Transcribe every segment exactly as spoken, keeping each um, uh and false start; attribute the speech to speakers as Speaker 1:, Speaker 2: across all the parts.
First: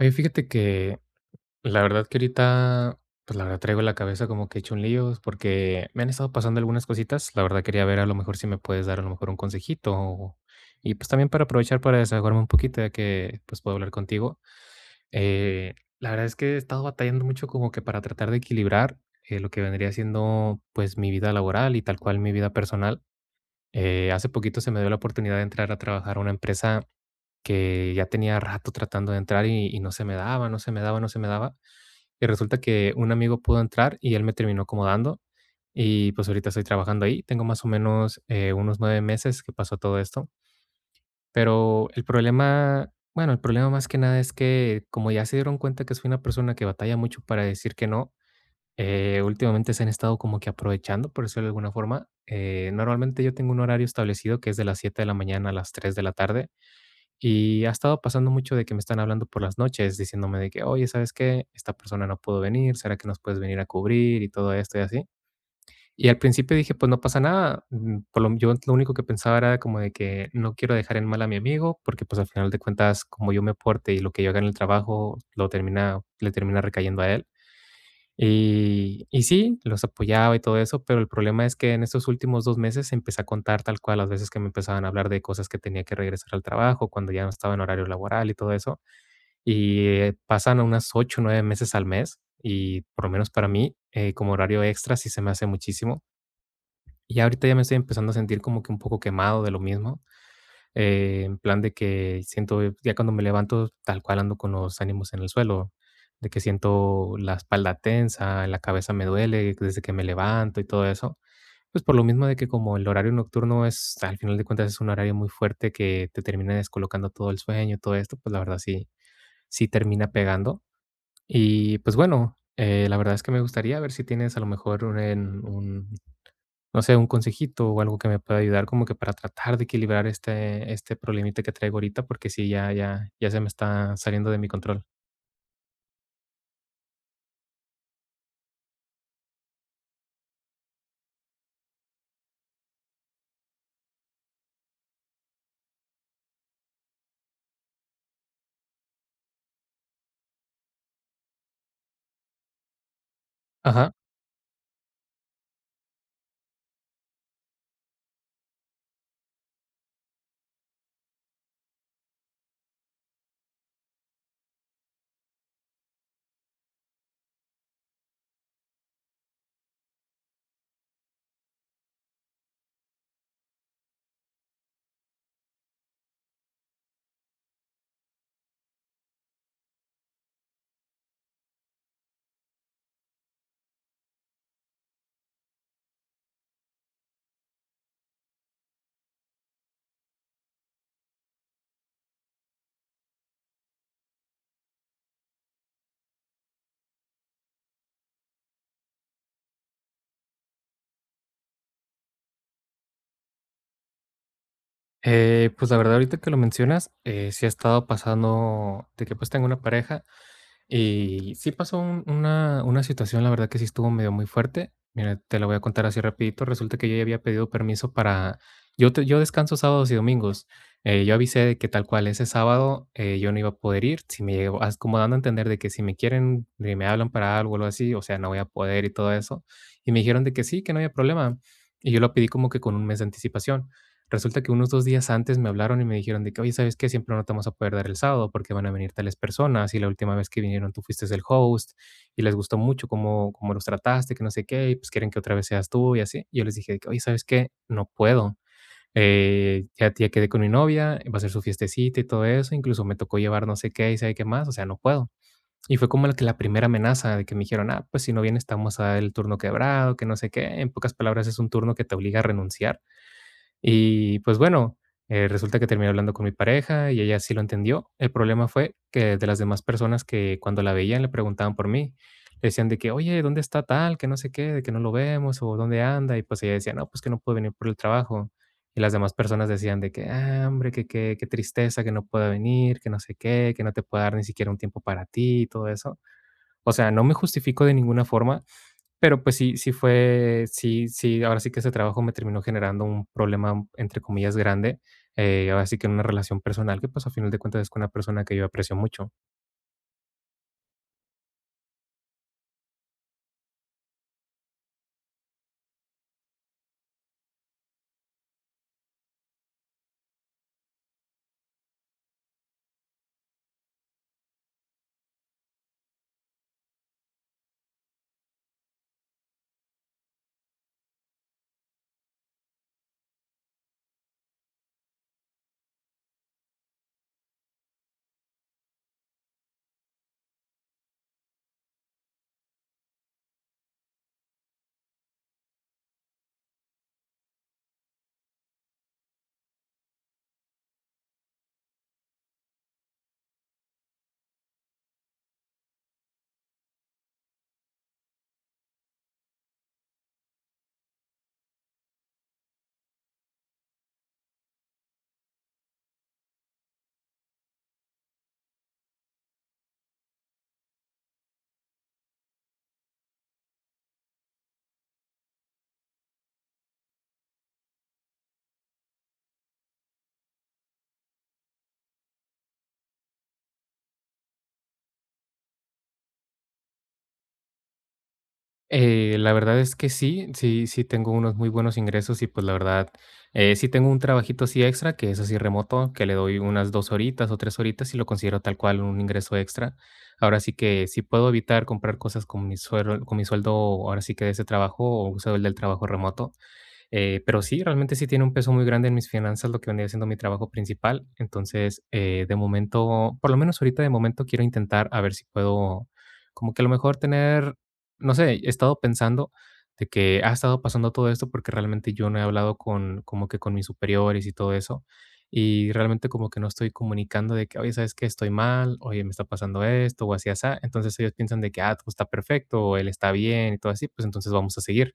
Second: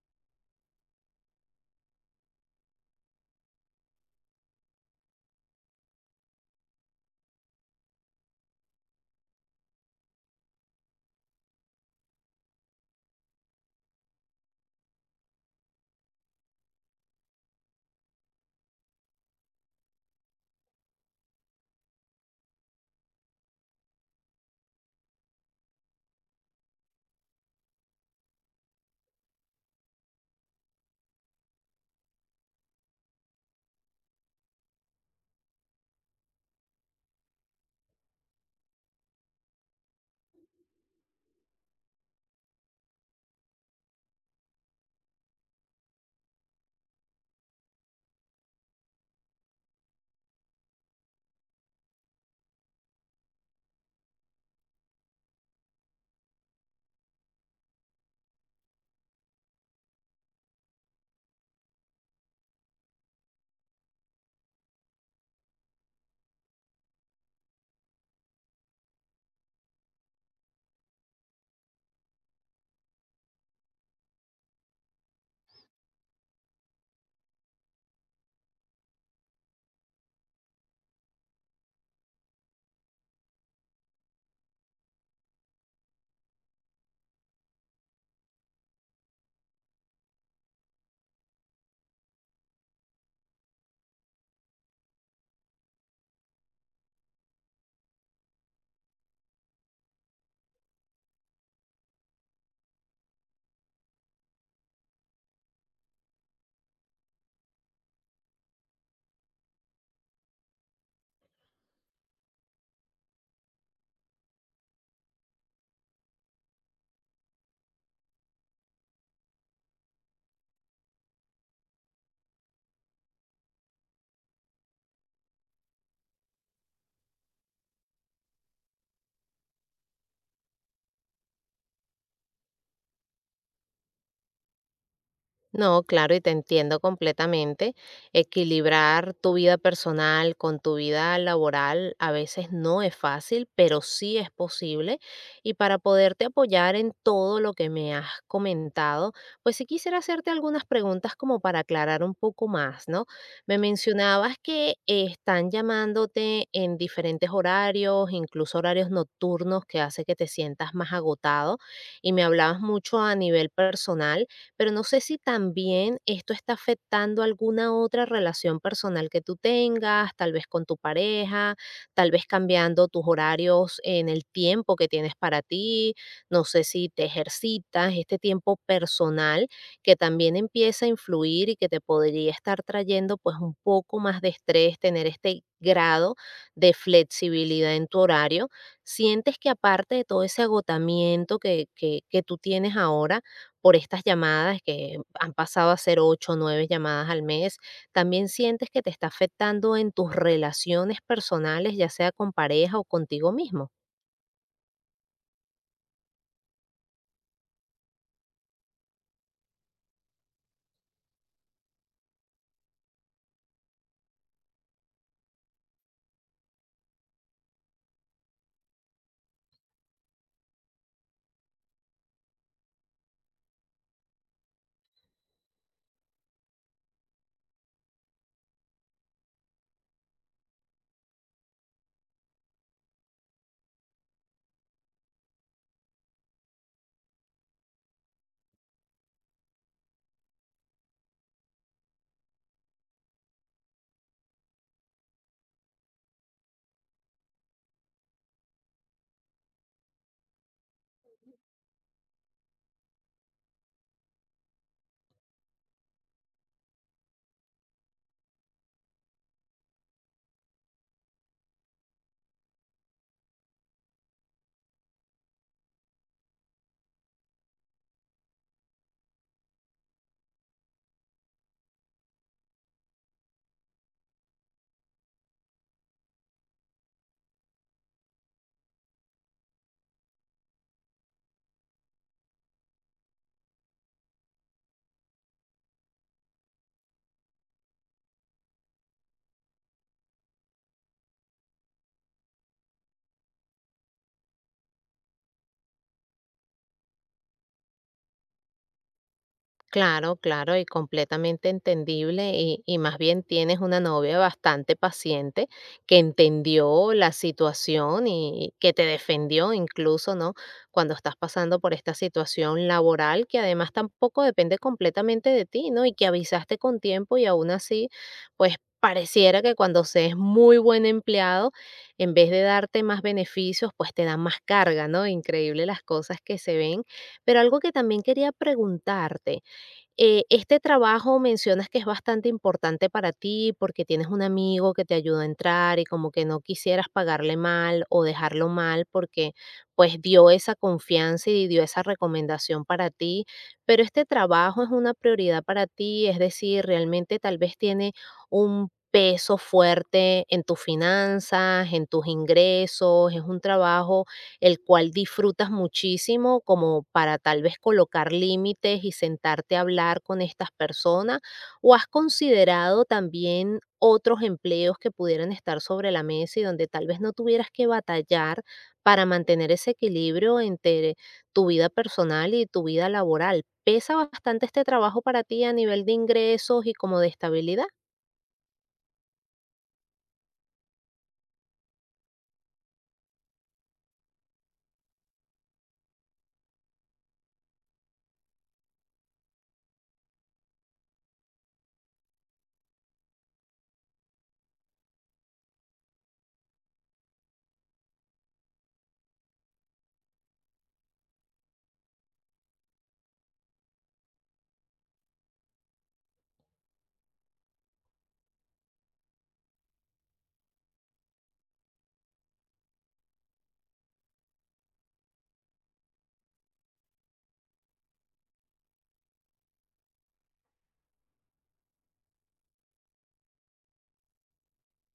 Speaker 1: Oye, fíjate que la verdad que ahorita, pues la verdad traigo la cabeza como que he hecho un lío, porque me han estado pasando algunas cositas. La verdad quería ver a lo mejor si me puedes dar a lo mejor un consejito. o- Y pues también para aprovechar para desahogarme un poquito, ya que pues puedo hablar contigo. Eh, la verdad es que he estado batallando mucho como que para tratar de equilibrar eh, lo que vendría siendo pues mi vida laboral y tal cual mi vida personal. Eh, hace poquito se me dio la oportunidad de entrar a trabajar a una empresa que ya tenía rato tratando de entrar y y no se me daba, no se me daba, no se me daba. Y resulta que un amigo pudo entrar y él me terminó acomodando. Y pues ahorita estoy trabajando ahí. Tengo más o menos eh, unos nueve meses que pasó todo esto. Pero el problema, bueno, el problema más que nada es que como ya se dieron cuenta que soy una persona que batalla mucho para decir que no, eh, últimamente se han estado como que aprovechando, por decirlo de alguna forma. Eh, normalmente yo tengo un horario establecido que es de las siete de la mañana a las tres de la tarde y ha estado pasando mucho de que me están hablando por las noches diciéndome de que, oye, ¿sabes qué? Esta persona no pudo venir, ¿será que nos puedes venir a cubrir? Y todo esto y así. Y al principio dije, pues no pasa nada. mm, Por lo, yo lo único que pensaba era como de que no quiero dejar en mal a mi amigo, porque pues al final de cuentas, como yo me porte y lo que yo haga en el trabajo, lo termina, le termina recayendo a él. Y y sí, los apoyaba y todo eso, pero el problema es que en estos últimos dos meses empecé a contar tal cual las veces que me empezaban a hablar de cosas que tenía que regresar al trabajo, cuando ya no estaba en horario laboral y todo eso. Y, eh, pasan unas ocho, nueve meses al mes, y por lo menos para mí, eh, como horario extra sí se me hace muchísimo. Y ahorita ya me estoy empezando a sentir como que un poco quemado de lo mismo, eh, en plan de que siento, eh, ya cuando me levanto, tal cual ando con los ánimos en el suelo, de que siento la espalda tensa, la cabeza me duele desde que me levanto y todo eso. Pues por lo mismo de que como el horario nocturno es, al final de cuentas, es un horario muy fuerte que te termina descolocando todo el sueño, todo esto, pues la verdad sí, sí termina pegando. Y pues bueno, eh, la verdad es que me gustaría ver si tienes a lo mejor un, en- un no sé, un consejito o algo que me pueda ayudar como que para tratar de equilibrar este este problemita que traigo ahorita, porque sí, ya ya ya se me está saliendo de mi control.
Speaker 2: No, claro, y te entiendo completamente. Equilibrar tu vida personal con tu vida laboral a veces no es fácil, pero sí es posible. Y para poderte apoyar en todo lo que me has comentado, pues sí quisiera hacerte algunas preguntas como para aclarar un poco más, ¿no? Me
Speaker 1: Ajá.
Speaker 2: mencionabas que eh, están llamándote en diferentes horarios, incluso horarios nocturnos, que hace que te sientas más agotado, y me hablabas mucho a nivel personal, pero no sé si también esto está afectando alguna otra relación personal que tú tengas, tal vez con tu pareja, tal vez cambiando tus horarios en el tiempo que tienes para ti, no sé si te ejercitas, este tiempo personal que también empieza a influir y que te podría estar trayendo pues un poco más de estrés, tener este grado de flexibilidad en tu horario. ¿Sientes que aparte de todo ese agotamiento que, que que tú tienes ahora, por estas llamadas que han pasado a ser ocho, o nueve llamadas al mes, también sientes que te está afectando en tus relaciones personales, ya sea con pareja o contigo mismo?
Speaker 1: Eh, pues, la verdad, ahorita que lo mencionas, eh, sí ha estado pasando de que, pues, tengo una pareja, y sí pasó un una una situación, la verdad que sí estuvo medio muy fuerte. Mira, te la voy a contar así rapidito. Resulta que yo ya había pedido permiso para yo te yo descanso sábados y domingos. Eh, yo avisé de que tal cual ese sábado, eh, yo no iba a poder ir, si me llegó as como dando a entender de que si me quieren, de me hablan para algo o algo así, o sea, no voy a poder y todo eso. Y me dijeron de que sí, que no había problema, y yo lo pedí como que con un mes de anticipación. Resulta que unos dos días antes me hablaron y me dijeron de que: "Oye, ¿sabes qué? Siempre no te vamos a poder dar el sábado porque van a venir tales personas, y la última vez que vinieron tú fuiste el host, y les gustó mucho cómo cómo los trataste, que no sé qué, y pues quieren que otra vez seas tú", y así. Yo les dije de que: "Oye, ¿sabes qué? No puedo. Eh, ya ya quedé con mi novia, va a ser su fiestecita y todo eso, incluso me tocó llevar no sé qué y sabe qué más, o sea, no puedo". Y fue como la que la primera amenaza de que me dijeron: "Ah, pues si no vienes estamos a dar el turno quebrado, que no sé qué". En pocas palabras, es un turno que te obliga a renunciar. Y pues bueno, eh, resulta que terminé hablando con mi pareja y ella sí lo entendió. El problema fue que de las demás personas que cuando la veían le preguntaban por mí, le decían de que, oye, ¿dónde está tal? Que no sé qué, de que no lo vemos o dónde anda. Y pues ella decía, no, pues que no puede venir por el trabajo. Y las demás personas decían de que, ah, hombre, que, que, qué tristeza que no pueda venir, que no sé qué, que no te pueda dar ni siquiera un tiempo para ti y todo eso. O sea, no me justifico de ninguna forma, pero, pues, sí sí fue sí sí, ahora sí que ese trabajo me terminó generando un problema, entre comillas, grande, eh, ahora sí que en una relación personal que, pues, a final de cuentas es con una persona que yo aprecio mucho.
Speaker 2: Claro, claro, y completamente entendible. Y, y más bien tienes una novia bastante paciente que entendió la situación y que te defendió incluso, ¿no? Cuando estás pasando por esta situación laboral que además tampoco depende completamente de ti, ¿no? Y que avisaste con tiempo y aún así, pues pareciera que cuando se es muy buen empleado, en vez de darte más beneficios, pues te dan más carga, ¿no? Increíble las cosas que se ven. Pero algo que también quería preguntarte. Eh, este trabajo mencionas que es bastante importante para ti porque tienes un amigo que te ayuda a entrar y como que no quisieras pagarle mal o dejarlo mal porque pues dio esa confianza y dio esa recomendación para ti, pero ¿este trabajo es una prioridad para ti?, es decir, ¿realmente tal vez tiene un peso fuerte en tus finanzas, en tus ingresos, es un trabajo el cual disfrutas muchísimo como para tal vez colocar límites y sentarte a hablar con estas personas? ¿O has considerado también otros empleos que pudieran estar sobre la mesa y donde tal vez no tuvieras que batallar para mantener ese equilibrio entre tu vida personal y tu vida laboral? ¿Pesa bastante este trabajo para ti a nivel de ingresos y como de estabilidad?
Speaker 1: Eh, la verdad es que sí, sí sí tengo unos muy buenos ingresos y, pues, la verdad, eh, sí tengo un trabajito así extra, que es así remoto, que le doy unas dos horitas o tres horitas y lo considero tal cual un ingreso extra. Ahora sí que si puedo evitar comprar cosas con mi sueldo con mi sueldo, ahora sí que de ese trabajo o uso el del trabajo remoto. Eh, pero sí, realmente sí tiene un peso muy grande en mis finanzas lo que vendría siendo mi trabajo principal. Entonces, eh, de momento, por lo menos ahorita de momento quiero intentar a ver si puedo, como que a lo mejor tener, no sé, he estado pensando de que ha estado pasando todo esto porque realmente yo no he hablado con, como que con mis superiores y todo eso. Y realmente como que no estoy comunicando de que, oye, ¿sabes qué? Estoy mal, oye, me está pasando esto o así, así. Entonces ellos piensan de que, ah, todo está perfecto, o él está bien y todo así, pues entonces vamos a seguir.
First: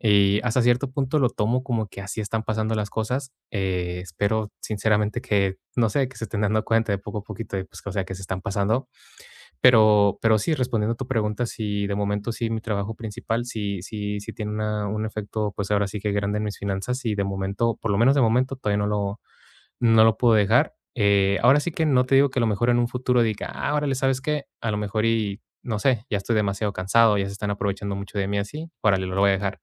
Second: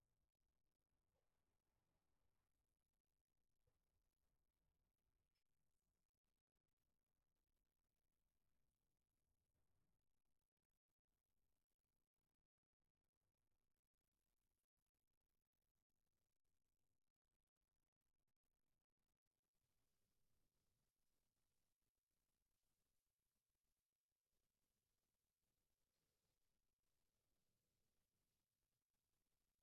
Speaker 1: Y hasta cierto punto lo tomo como que así están pasando las cosas. Eh, espero sinceramente que, no sé, que se estén dando cuenta de poco a poquito de, pues, o sea, que se están pasando. Pero, pero sí, respondiendo a tu pregunta, sí, de momento sí, mi trabajo principal sí, sí, sí tiene una, un efecto, pues ahora sí que grande en mis finanzas y de momento, por lo menos de momento, todavía no lo, no lo puedo dejar. Eh, ahora sí que no te digo que a lo mejor en un futuro diga, ah, órale, ¿sabes qué? A lo mejor y, no sé, ya estoy demasiado cansado, ya se están aprovechando mucho de mí así, órale, lo voy a dejar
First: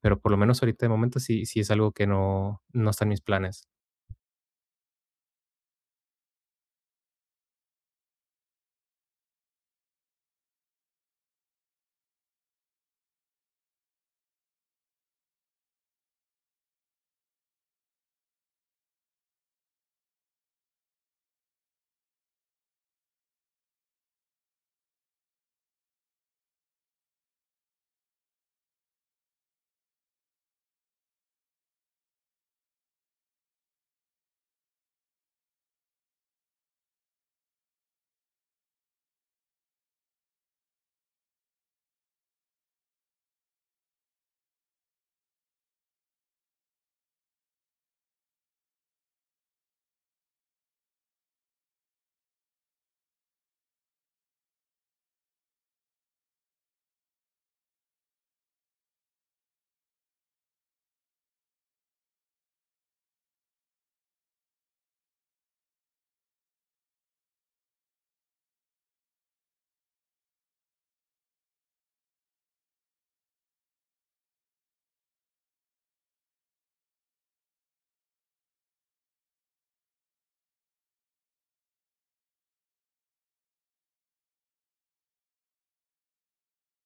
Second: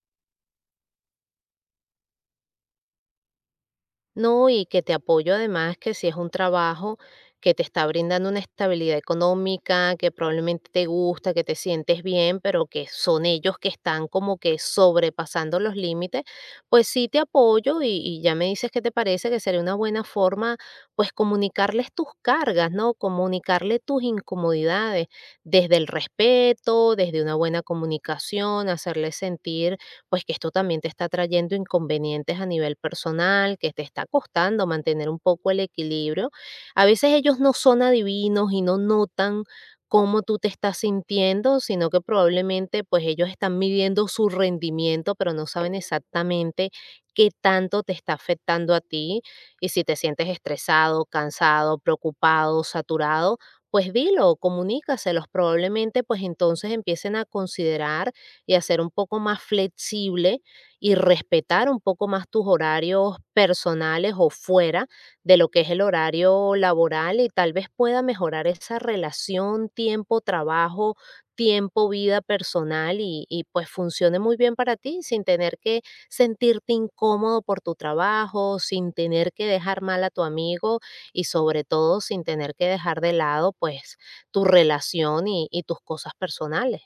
Speaker 1: pero por lo menos ahorita de momento sí, sí es algo que no, no está en mis planes.
Speaker 2: No, y que te apoyo, además, que si es un trabajo que te está brindando una estabilidad económica, que probablemente te gusta, que te sientes bien, pero que son ellos que están como que sobrepasando los límites, pues sí te apoyo y, y ya me dices qué te parece que sería una buena forma, pues comunicarles tus cargas, ¿no? Comunicarle tus incomodidades desde el respeto, desde una buena comunicación, hacerles sentir pues que esto también te está trayendo inconvenientes a nivel personal, que te está costando mantener un poco el equilibrio. A veces ellos no son adivinos y no notan cómo tú te estás sintiendo, sino que probablemente pues ellos están midiendo su rendimiento, pero no saben exactamente qué tanto te está afectando a ti y si te sientes estresado, cansado, preocupado, saturado, pues dilo, comunícaselos, probablemente pues entonces empiecen a considerar y hacer un poco más flexible y respetar un poco más tus horarios personales o fuera de lo que es el horario laboral, y tal vez pueda mejorar esa relación tiempo-trabajo, tiempo-vida personal y, y pues funcione muy bien para ti sin tener que sentirte incómodo por tu trabajo, sin tener que dejar mal a tu amigo y sobre todo sin tener que dejar de lado pues tu relación y y tus cosas personales.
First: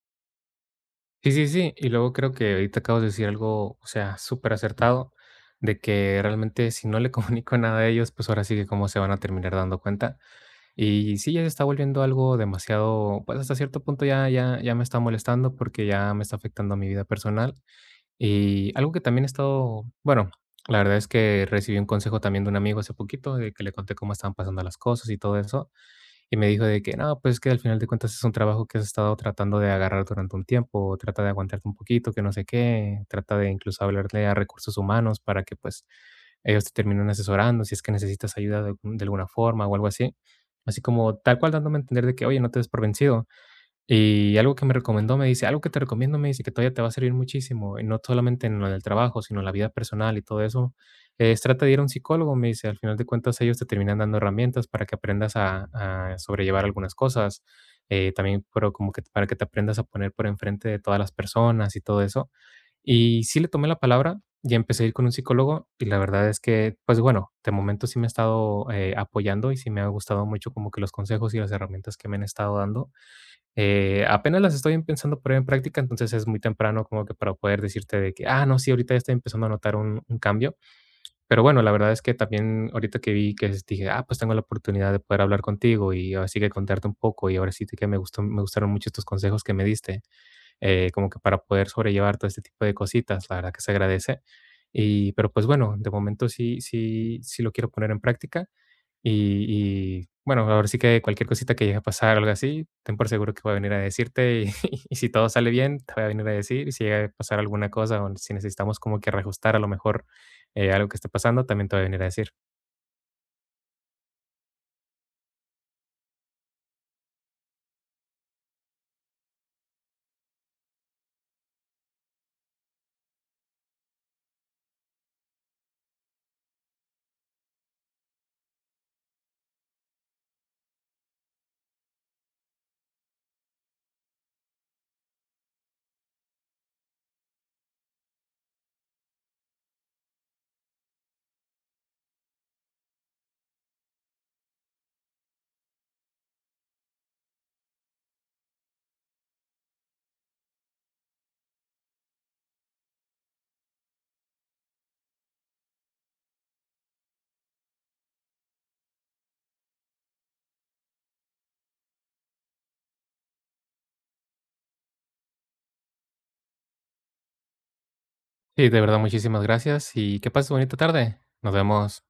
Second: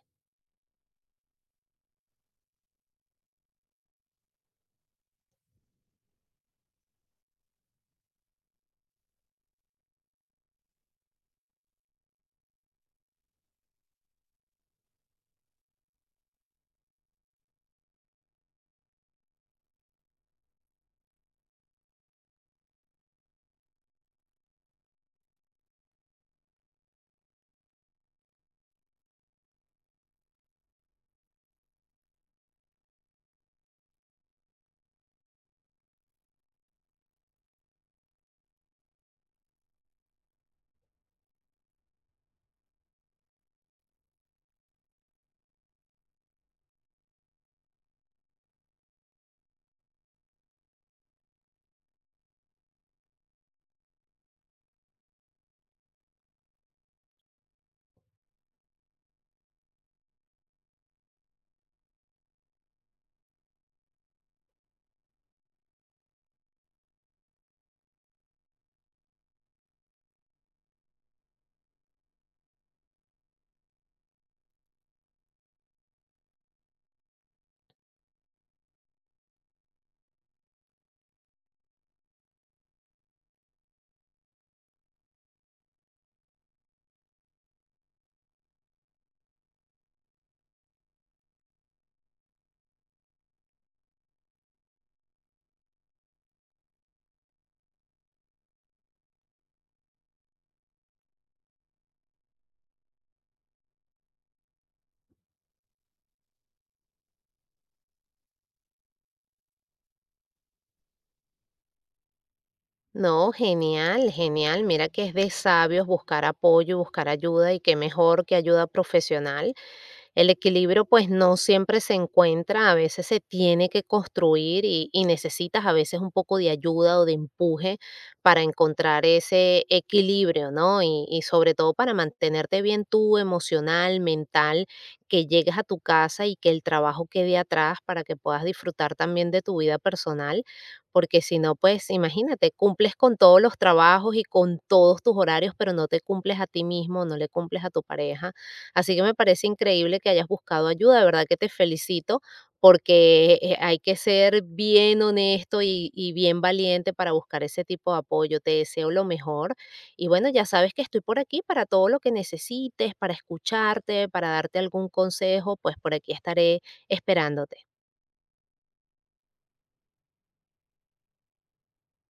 Speaker 1: Sí, sí, sí. Y luego creo que ahorita acabas de decir algo, o sea, súper acertado, de que realmente si no le comunico nada a ellos, pues ahora sí que cómo se van a terminar dando cuenta. Y sí, ya se está volviendo algo demasiado, pues hasta cierto punto ya, ya, ya me está molestando porque ya me está afectando a mi vida personal. Y algo que también he estado, bueno, la verdad es que recibí un consejo también de un amigo hace poquito, de que le conté cómo estaban pasando las cosas y todo eso. Y me dijo de que no, pues que al final de cuentas es un trabajo que has estado tratando de agarrar durante un tiempo, trata de aguantarte un poquito, que no sé qué, trata de incluso hablarle a recursos humanos para que pues ellos te terminen asesorando si es que necesitas ayuda de, algún- de alguna forma o algo así. Así como tal cual dándome a entender de que, oye, no te des por vencido y algo que me recomendó, me dice: "Algo que te recomiendo", me dice: "Que todavía te va a servir muchísimo, y no solamente en lo del trabajo, sino en la vida personal y todo eso, es trata de ir a un psicólogo", me dice: "Al final de cuentas, ellos te terminan dando herramientas para que aprendas a a sobrellevar algunas cosas, eh, también, pero como que para que te aprendas a poner por enfrente de todas las personas y todo eso". Y sí le tomé la palabra y empecé a ir con un psicólogo, y la verdad es que, pues, bueno, de momento sí me ha estado, eh, apoyando y sí me ha gustado mucho como que los consejos y las herramientas que me han estado dando. Eh, apenas las estoy empezando a poner en práctica, entonces es muy temprano como que para poder decirte de que, ah, no, sí, ahorita ya estoy empezando a notar un, un cambio. Pero bueno, la verdad es que también ahorita que vi que es- dije, ah, pues tengo la oportunidad de poder hablar contigo y ahora sí que contarte un poco y ahora sí que me gustó, me gustaron mucho estos consejos que me diste, eh, como que para poder sobrellevar todo este tipo de cositas, la verdad que se agradece. Y, pero pues bueno, de momento sí, sí, sí lo quiero poner en práctica. Y y bueno, ahora sí que cualquier cosita que llegue a pasar o algo así, ten por seguro que voy a venir a decirte y y si todo sale bien, te voy a venir a decir. Y si llega a pasar alguna cosa o si necesitamos como que reajustar a lo mejor, eh, algo que esté pasando, también te voy a venir a decir.
Speaker 2: No, genial, genial. Mira que es de sabios buscar apoyo, buscar ayuda y qué mejor que ayuda profesional. El equilibrio pues no siempre se encuentra, a veces se tiene que construir y, y necesitas a veces un poco de ayuda o de empuje para encontrar ese equilibrio, ¿no? Y, y sobre todo para mantenerte bien tú emocional, mental, que llegues a tu casa y que el trabajo quede atrás para que puedas disfrutar también de tu vida personal, porque si no, pues imagínate, cumples con todos los trabajos y con todos tus horarios, pero no te cumples a ti mismo, no le cumples a tu pareja. Así que me parece increíble que hayas buscado ayuda, de verdad que te felicito porque eh, hay que ser bien honesto y, y bien valiente para buscar ese tipo de apoyo. Te deseo lo mejor y bueno, ya sabes que estoy por aquí para todo lo que necesites, para escucharte, para darte algún consejo, pues por aquí estaré esperándote.
Speaker 1: Sí, de verdad, muchísimas gracias y que pases bonita tarde. Nos vemos.